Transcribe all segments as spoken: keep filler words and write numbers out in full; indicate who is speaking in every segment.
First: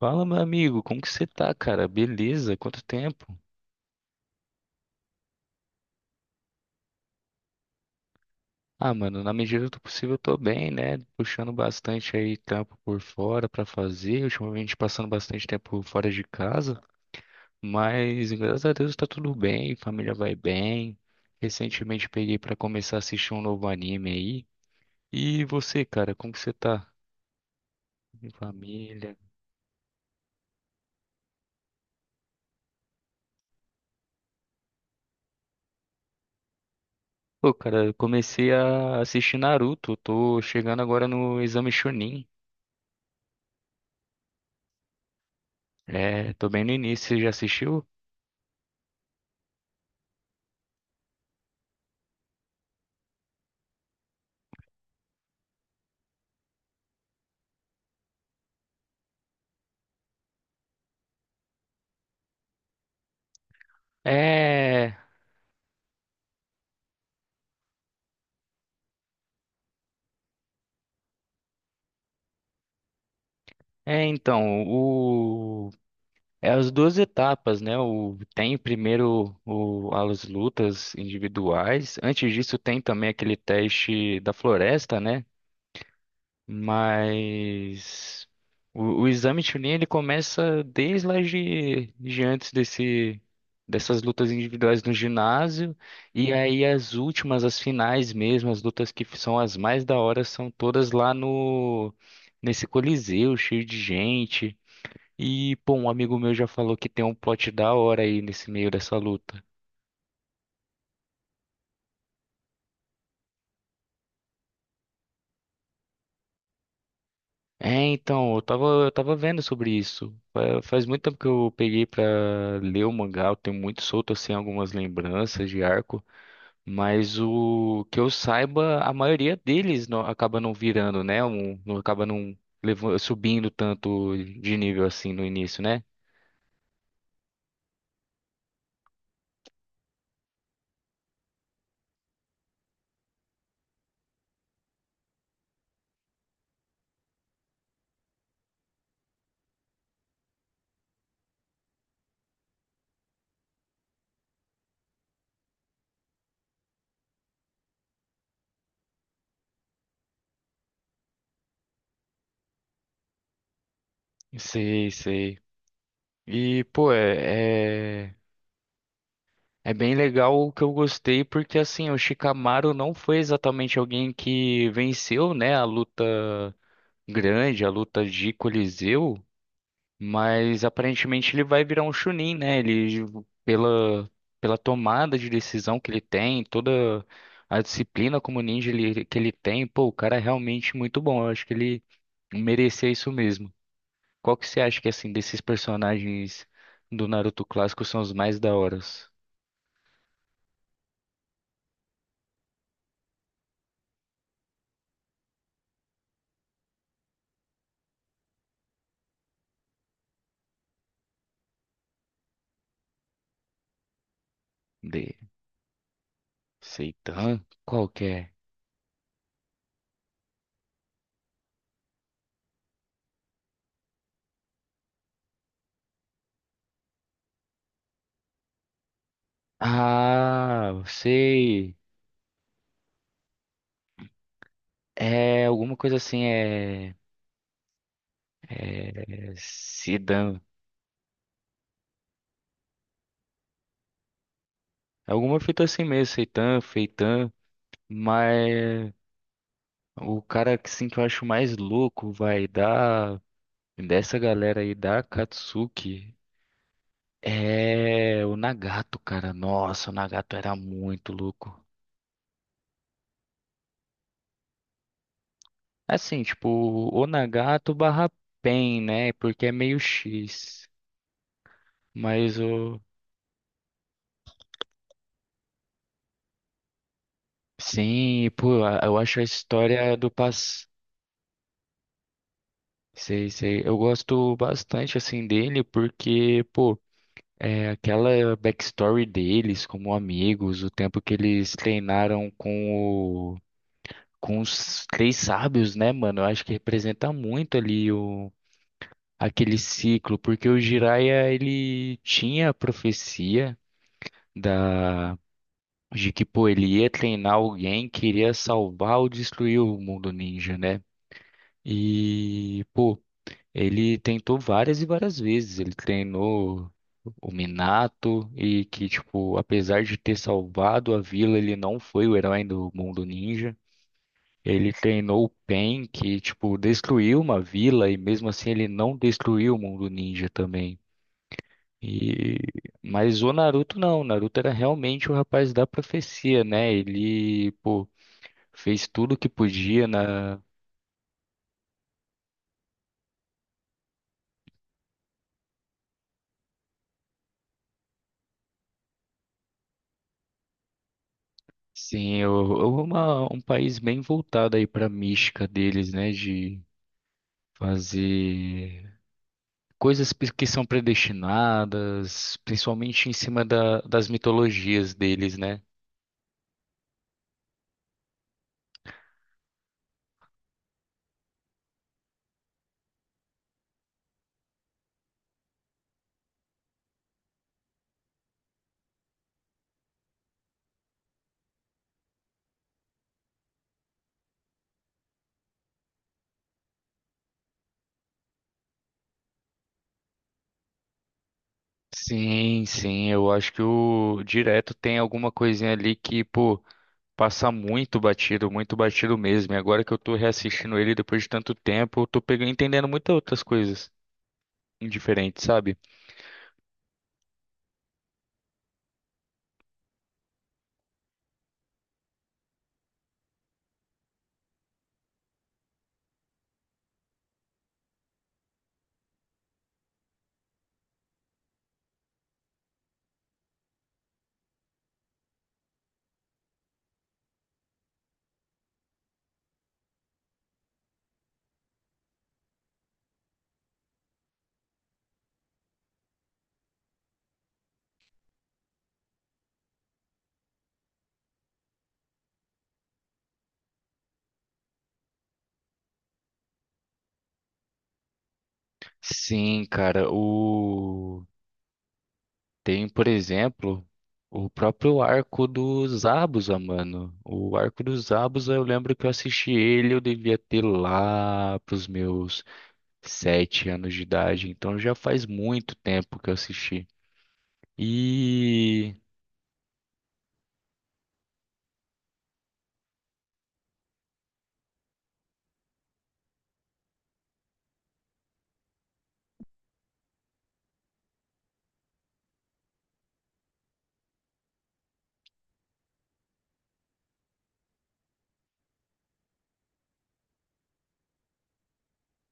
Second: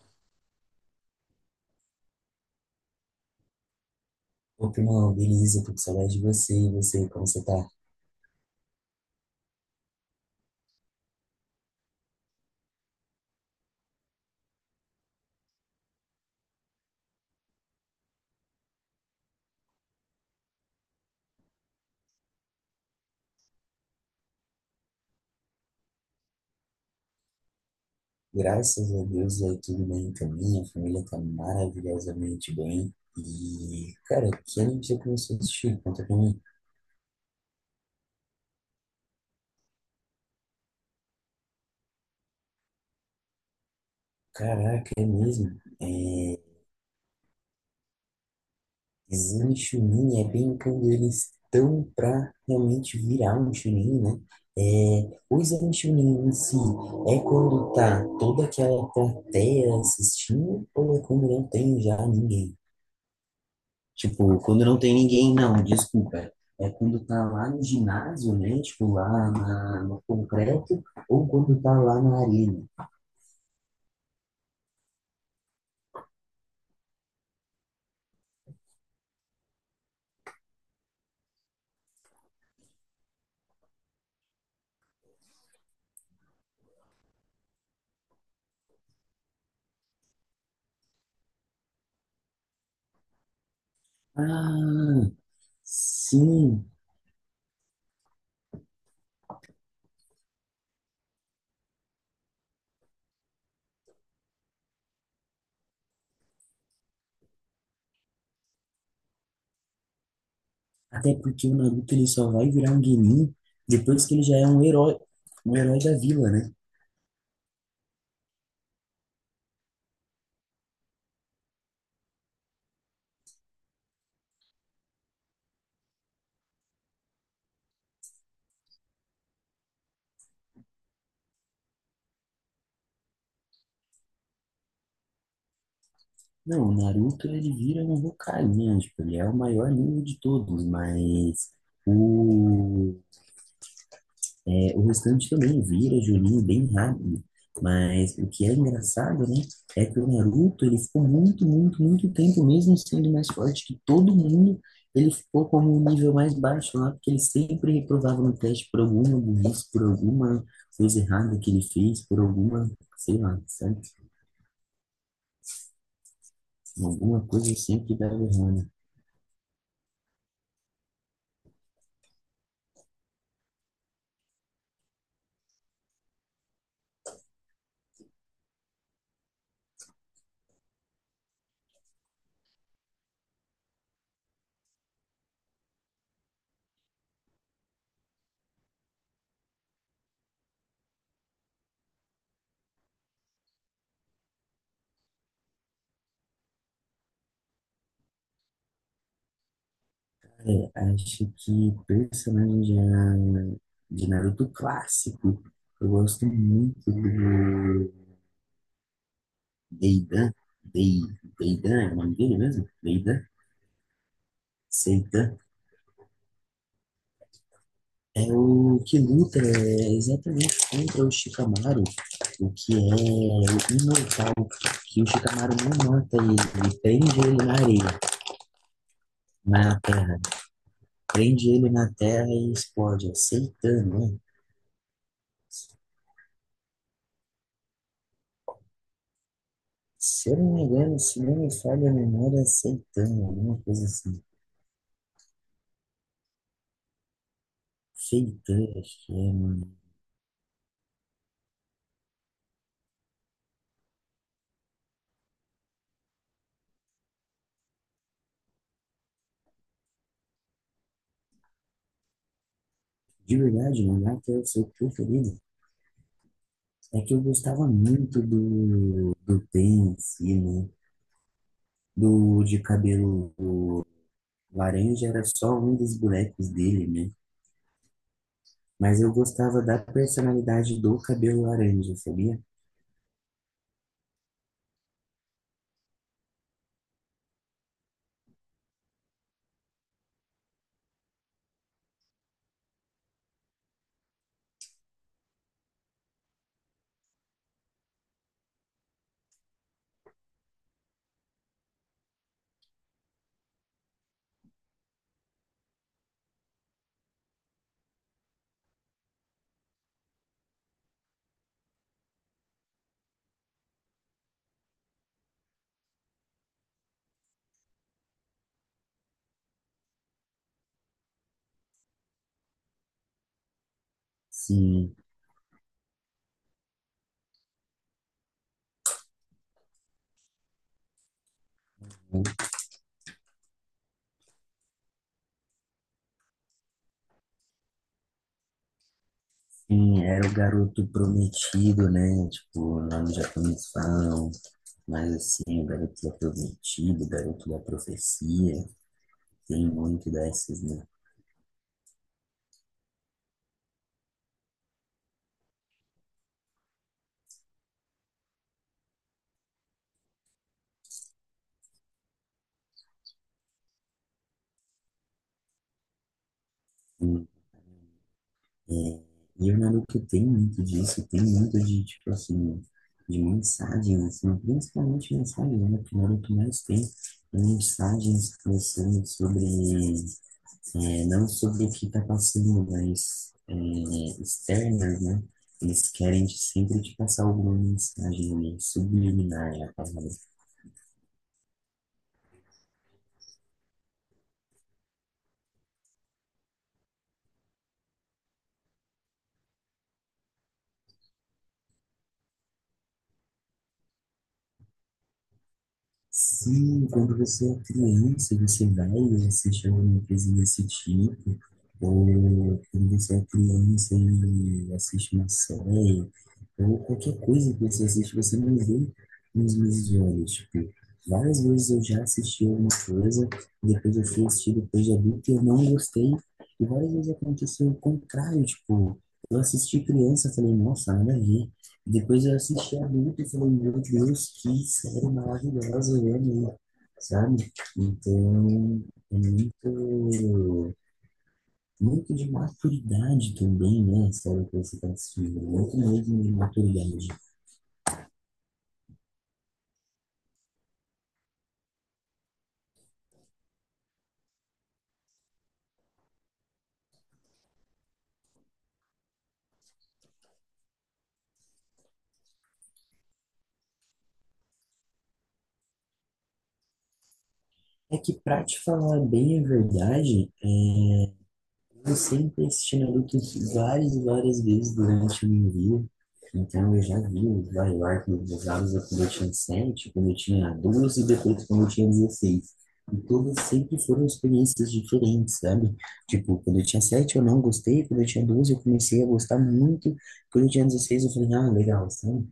Speaker 1: Fala, meu amigo, como que você tá, cara? Beleza? Quanto tempo?
Speaker 2: Ô, primão, beleza, tô com saudade de você. E você, como você tá?
Speaker 1: Ah, mano, na medida do possível eu tô bem, né? Puxando bastante aí trampo por fora pra fazer, ultimamente passando bastante tempo fora de casa, mas graças a Deus tá tudo bem, família vai bem. Recentemente peguei pra começar a assistir um novo anime aí. E você, cara, como que você tá? Em
Speaker 2: Graças a
Speaker 1: família.
Speaker 2: Deus, aí tudo bem também. A família tá maravilhosamente bem. E, cara, que anime você começou a assistir? Conta pra mim.
Speaker 1: Pô, cara, eu comecei a assistir Naruto, tô chegando agora no Exame Chunin.
Speaker 2: Caraca, é mesmo.
Speaker 1: É,
Speaker 2: É...
Speaker 1: tô bem no início, você já assistiu?
Speaker 2: Exame Chunin é bem quando eles estão pra realmente virar um Chunin, né? É... O Exame Chunin em si é quando tá toda aquela plateia assistindo ou é quando não tem já ninguém? Tipo, quando não tem
Speaker 1: É,
Speaker 2: ninguém, não, desculpa. É quando tá lá no ginásio, né? Tipo, lá na, no concreto, ou quando tá lá na arena.
Speaker 1: é então, o, é as duas etapas, né? O, tem primeiro o, as lutas individuais. Antes disso, tem também aquele teste da floresta, né? Mas o, o exame Chunin ele começa desde lá de, de antes desse, dessas lutas individuais no
Speaker 2: Ah,
Speaker 1: ginásio, e aí
Speaker 2: sim.
Speaker 1: as últimas, as finais mesmo, as lutas que são as mais da hora, são todas lá no nesse Coliseu, cheio de gente. E, pô, um amigo meu já falou que tem um plot da hora aí nesse meio dessa luta.
Speaker 2: Até porque o Naruto ele só vai virar um Genin depois que ele já é um herói, um herói da vila, né?
Speaker 1: É, então, eu tava, eu tava vendo sobre isso. Fa- Faz muito tempo que eu peguei pra ler o mangá, eu tenho muito solto assim algumas lembranças de arco, mas o que eu saiba, a maioria deles não, acaba não virando, né? Um, não acaba não levan- subindo tanto de nível assim no início, né?
Speaker 2: Não, o Naruto ele vira um Hokage, né? Tipo, ele é o maior ninja de todos, mas o... É, o restante também vira Juninho bem rápido. Mas o que é engraçado, né, é que o Naruto, ele ficou muito, muito, muito tempo, mesmo sendo mais forte que todo mundo, ele ficou como um nível mais baixo lá, porque ele sempre reprovava no teste por alguma burrice, por alguma coisa errada que ele fez, por alguma, sei lá, sabe?
Speaker 1: Sei, sei. E, pô,
Speaker 2: Alguma coisa sempre
Speaker 1: é, é,
Speaker 2: dava errado.
Speaker 1: é bem legal o que eu gostei, porque assim, o Shikamaru não foi exatamente alguém que venceu, né, a luta grande, a luta de Coliseu, mas aparentemente ele vai virar um Chunin, né? Ele, pela, pela tomada de decisão que ele tem, toda a disciplina como ninja ele- que ele tem, pô, o cara é realmente muito bom. Eu acho que ele merecia isso mesmo. Qual que você acha que, assim, desses personagens do Naruto clássico são os mais da horas?
Speaker 2: É, acho que personagem de, de Naruto clássico, eu gosto muito do Deida, Dei, Deida é o nome dele mesmo? Deida,
Speaker 1: De
Speaker 2: Seita.
Speaker 1: Seitan? Qual que
Speaker 2: É
Speaker 1: é?
Speaker 2: o que luta é, exatamente contra o Shikamaru, o que é o imortal, que o Shikamaru não mata ele, ele prende ele na areia, na terra,
Speaker 1: Ah,
Speaker 2: prende ele
Speaker 1: sei.
Speaker 2: na terra e explode, é Seitan, né?
Speaker 1: É alguma coisa assim, é. É,
Speaker 2: Se eu
Speaker 1: Sidan.
Speaker 2: não me engano, se não me falha a memória, é Seitan, alguma coisa assim.
Speaker 1: Alguma fita assim mesmo, Seitan, Feitan,
Speaker 2: Seitan,
Speaker 1: mas
Speaker 2: acho que é, mano.
Speaker 1: o cara que sim que eu acho mais louco vai dar dessa galera aí da Katsuki é o Nagato, cara. Nossa, o Nagato era muito louco.
Speaker 2: De verdade, mangá que é o seu preferido.
Speaker 1: Assim, tipo,
Speaker 2: É
Speaker 1: o
Speaker 2: que eu gostava
Speaker 1: Nagato barra
Speaker 2: muito
Speaker 1: Pen, né?
Speaker 2: do,
Speaker 1: Porque
Speaker 2: do
Speaker 1: é meio
Speaker 2: Ben em si,
Speaker 1: X.
Speaker 2: né?
Speaker 1: Mas
Speaker 2: Do de
Speaker 1: o.
Speaker 2: cabelo laranja era só um dos bonecos dele, né?
Speaker 1: Sim, pô, a- eu
Speaker 2: Mas eu
Speaker 1: acho a
Speaker 2: gostava da
Speaker 1: história do passado.
Speaker 2: personalidade do cabelo laranja, sabia?
Speaker 1: Sei, sei. Eu gosto bastante, assim, dele porque, pô, é aquela backstory deles como amigos, o tempo que eles treinaram com o, com os três sábios, né, mano? Eu acho que representa muito ali o, aquele ciclo, porque o Jiraiya, ele tinha a profecia da, de que, pô, ele ia treinar alguém que iria salvar ou destruir o mundo ninja, né? E, pô, ele tentou várias e várias vezes. Ele treinou o Minato e que, tipo, apesar de ter salvado a vila, ele não foi o herói do mundo ninja. Ele
Speaker 2: Sim,
Speaker 1: treinou o Pain, que, tipo, destruiu uma vila e mesmo assim ele não destruiu o mundo ninja também.
Speaker 2: né?
Speaker 1: E... Mas o Naruto não. O Naruto era realmente o rapaz da profecia, né? Ele, pô, fez tudo que podia
Speaker 2: Sim, era o
Speaker 1: na
Speaker 2: garoto prometido, né? Tipo, lá no Japão eles falam. Mas assim, o garoto é prometido, o garoto da profecia, tem muito dessas, né?
Speaker 1: Sim, o- o- uma, um país bem voltado aí para a mística deles, né? De fazer coisas pe- que são predestinadas, principalmente em cima da- das mitologias deles, né?
Speaker 2: É, e o Naruto tem muito disso, tem muito de, tipo assim, de mensagem, assim, principalmente mensagem, né? Que o Naruto mais tem é mensagens pensando sobre, é, não sobre o que tá passando, mas é, externas, né? Eles querem sempre te passar alguma mensagem ali, subliminar é a palavra.
Speaker 1: Sim, sim, eu acho que o direto tem alguma coisinha ali que, pô, passa muito batido, muito batido mesmo. E agora que eu tô reassistindo ele depois de tanto tempo, eu tô pegando, entendendo muitas outras coisas diferentes, sabe?
Speaker 2: Sim, quando você é criança, você vai e assiste alguma coisa desse tipo, ou quando você é criança e assiste uma série, ou qualquer coisa que você assiste, você não vê nos meus olhos. Tipo, várias vezes eu já assisti alguma coisa, depois eu fui assistir depois de adulto e eu não gostei, e várias vezes aconteceu o contrário, tipo, eu assisti criança, falei, nossa, nada a ver. Depois eu assisti adulto e falei, meu Deus, que série maravilhosa, eu amei, sabe? Então, é muito, muito de maturidade também, né? A série que você está assistindo, muito mesmo de maturidade.
Speaker 1: Sim, cara, o. Tem, por exemplo, o próprio arco do Zabuza, mano. O arco do Zabuza, eu lembro que eu assisti ele, eu devia ter lá pros meus sete anos de idade. Então já faz muito tempo que eu assisti.
Speaker 2: É que, pra te
Speaker 1: E
Speaker 2: falar bem a verdade, eu sempre assisti Naruto várias e várias vezes durante o meu envio. Então eu já vi os Bioarcos usados quando eu tinha sete, quando eu tinha doze e depois quando eu tinha dezesseis. E todas sempre foram experiências diferentes, sabe? Tipo, quando eu tinha sete eu não gostei, quando eu tinha doze eu comecei a gostar muito, quando eu tinha dezesseis eu falei, ah, legal, sabe?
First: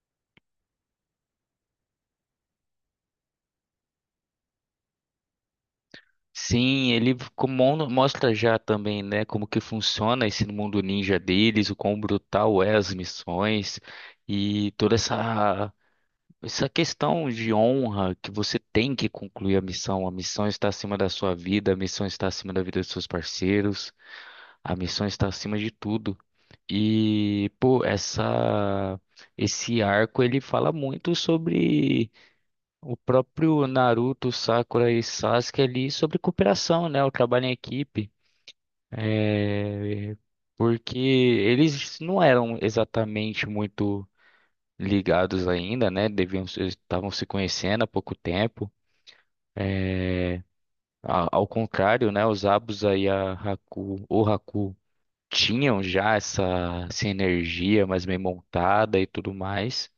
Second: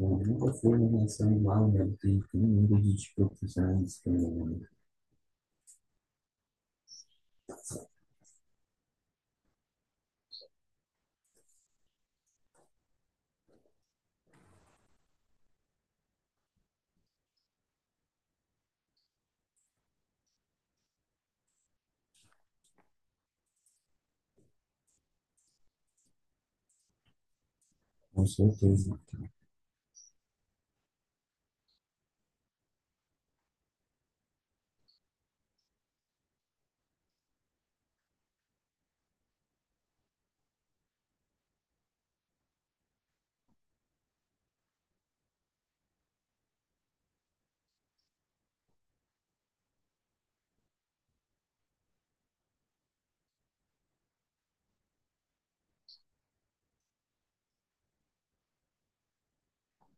Speaker 2: Eu nunca fui uma relação igual, né? Tem tem um mundo de tipo, profissionais também, né?
Speaker 1: sim, ele como- mostra já também, né, como que funciona esse mundo ninja deles, o quão brutal é as missões e toda essa Essa questão de honra que você tem que concluir a missão, a missão está acima da sua vida, a missão está acima da vida dos seus parceiros, a missão está acima de tudo. E, pô,
Speaker 2: Com certeza. O
Speaker 1: essa esse arco ele fala muito sobre o próprio Naruto, Sakura e Sasuke ali sobre cooperação, né? O trabalho em equipe. É, porque eles não eram exatamente muito ligados ainda, né? Deviam, se- estavam se conhecendo há pouco tempo. É, a- ao contrário, né? Os Abusa e a Haku, o Haku tinham já essa, essa energia mais bem montada e tudo mais.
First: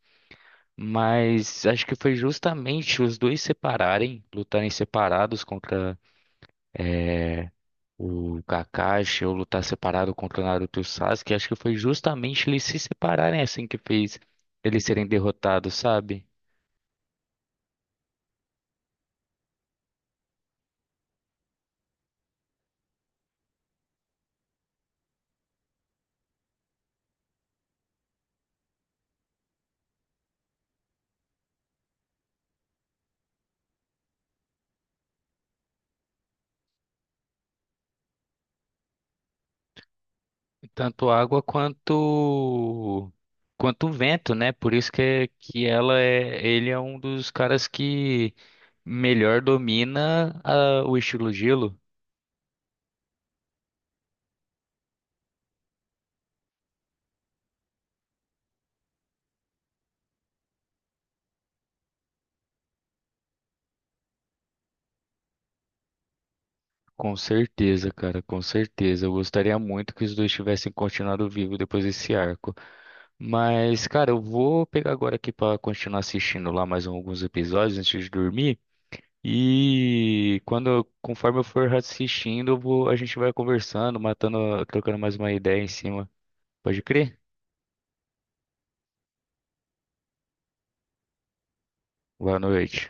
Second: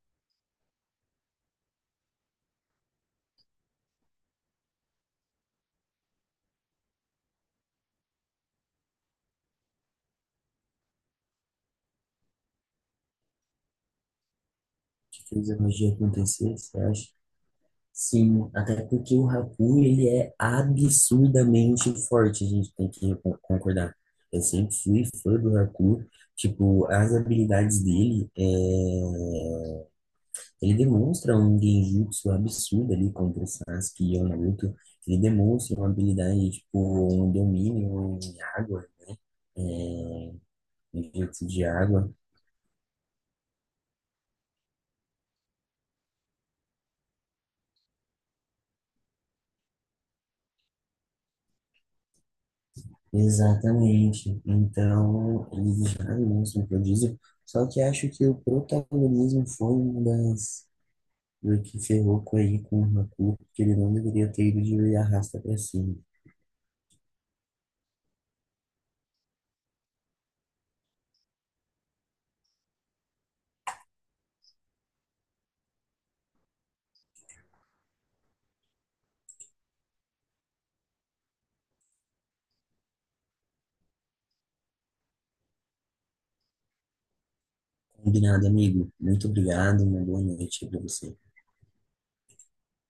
Speaker 1: Mas acho que foi justamente os dois separarem, lutarem separados contra é, o Kakashi ou lutar separado contra o Naruto e o Sasuke. Acho que foi justamente eles se separarem assim que fez eles serem
Speaker 2: que fez a
Speaker 1: derrotados,
Speaker 2: magia
Speaker 1: sabe?
Speaker 2: acontecer, você acha? Sim, até porque o Haku, ele é absurdamente forte, a gente tem que con- concordar. Eu sempre fui fã do Haku, tipo, as habilidades dele, é... ele demonstra um genjutsu absurdo ali contra o Sasuke e o Naruto, ele demonstra uma habilidade, tipo, um domínio em água, é...
Speaker 1: Tanto
Speaker 2: um
Speaker 1: água
Speaker 2: jutsu de água.
Speaker 1: quanto quanto vento, né? Por isso que, é- que ela é, ele é um dos caras que melhor domina a- o estilo gelo.
Speaker 2: Exatamente. Então, eles jogam no prodígio. Só que acho que o protagonismo foi uma das do que ferrou com aí com o Haku, porque ele não deveria ter ido de arrasta pra cima.
Speaker 1: Com certeza, cara, com certeza. Eu gostaria muito que os dois tivessem continuado vivo depois desse arco. Mas, cara, eu vou pegar agora aqui pra continuar assistindo lá mais alguns episódios antes de dormir. E quando, eu- conforme eu for assistindo, eu vou- a gente vai conversando, matando, trocando mais uma ideia em cima. Pode crer?
Speaker 2: Combinado, amigo. Muito obrigado, uma boa noite pra você.
Speaker 1: Boa noite.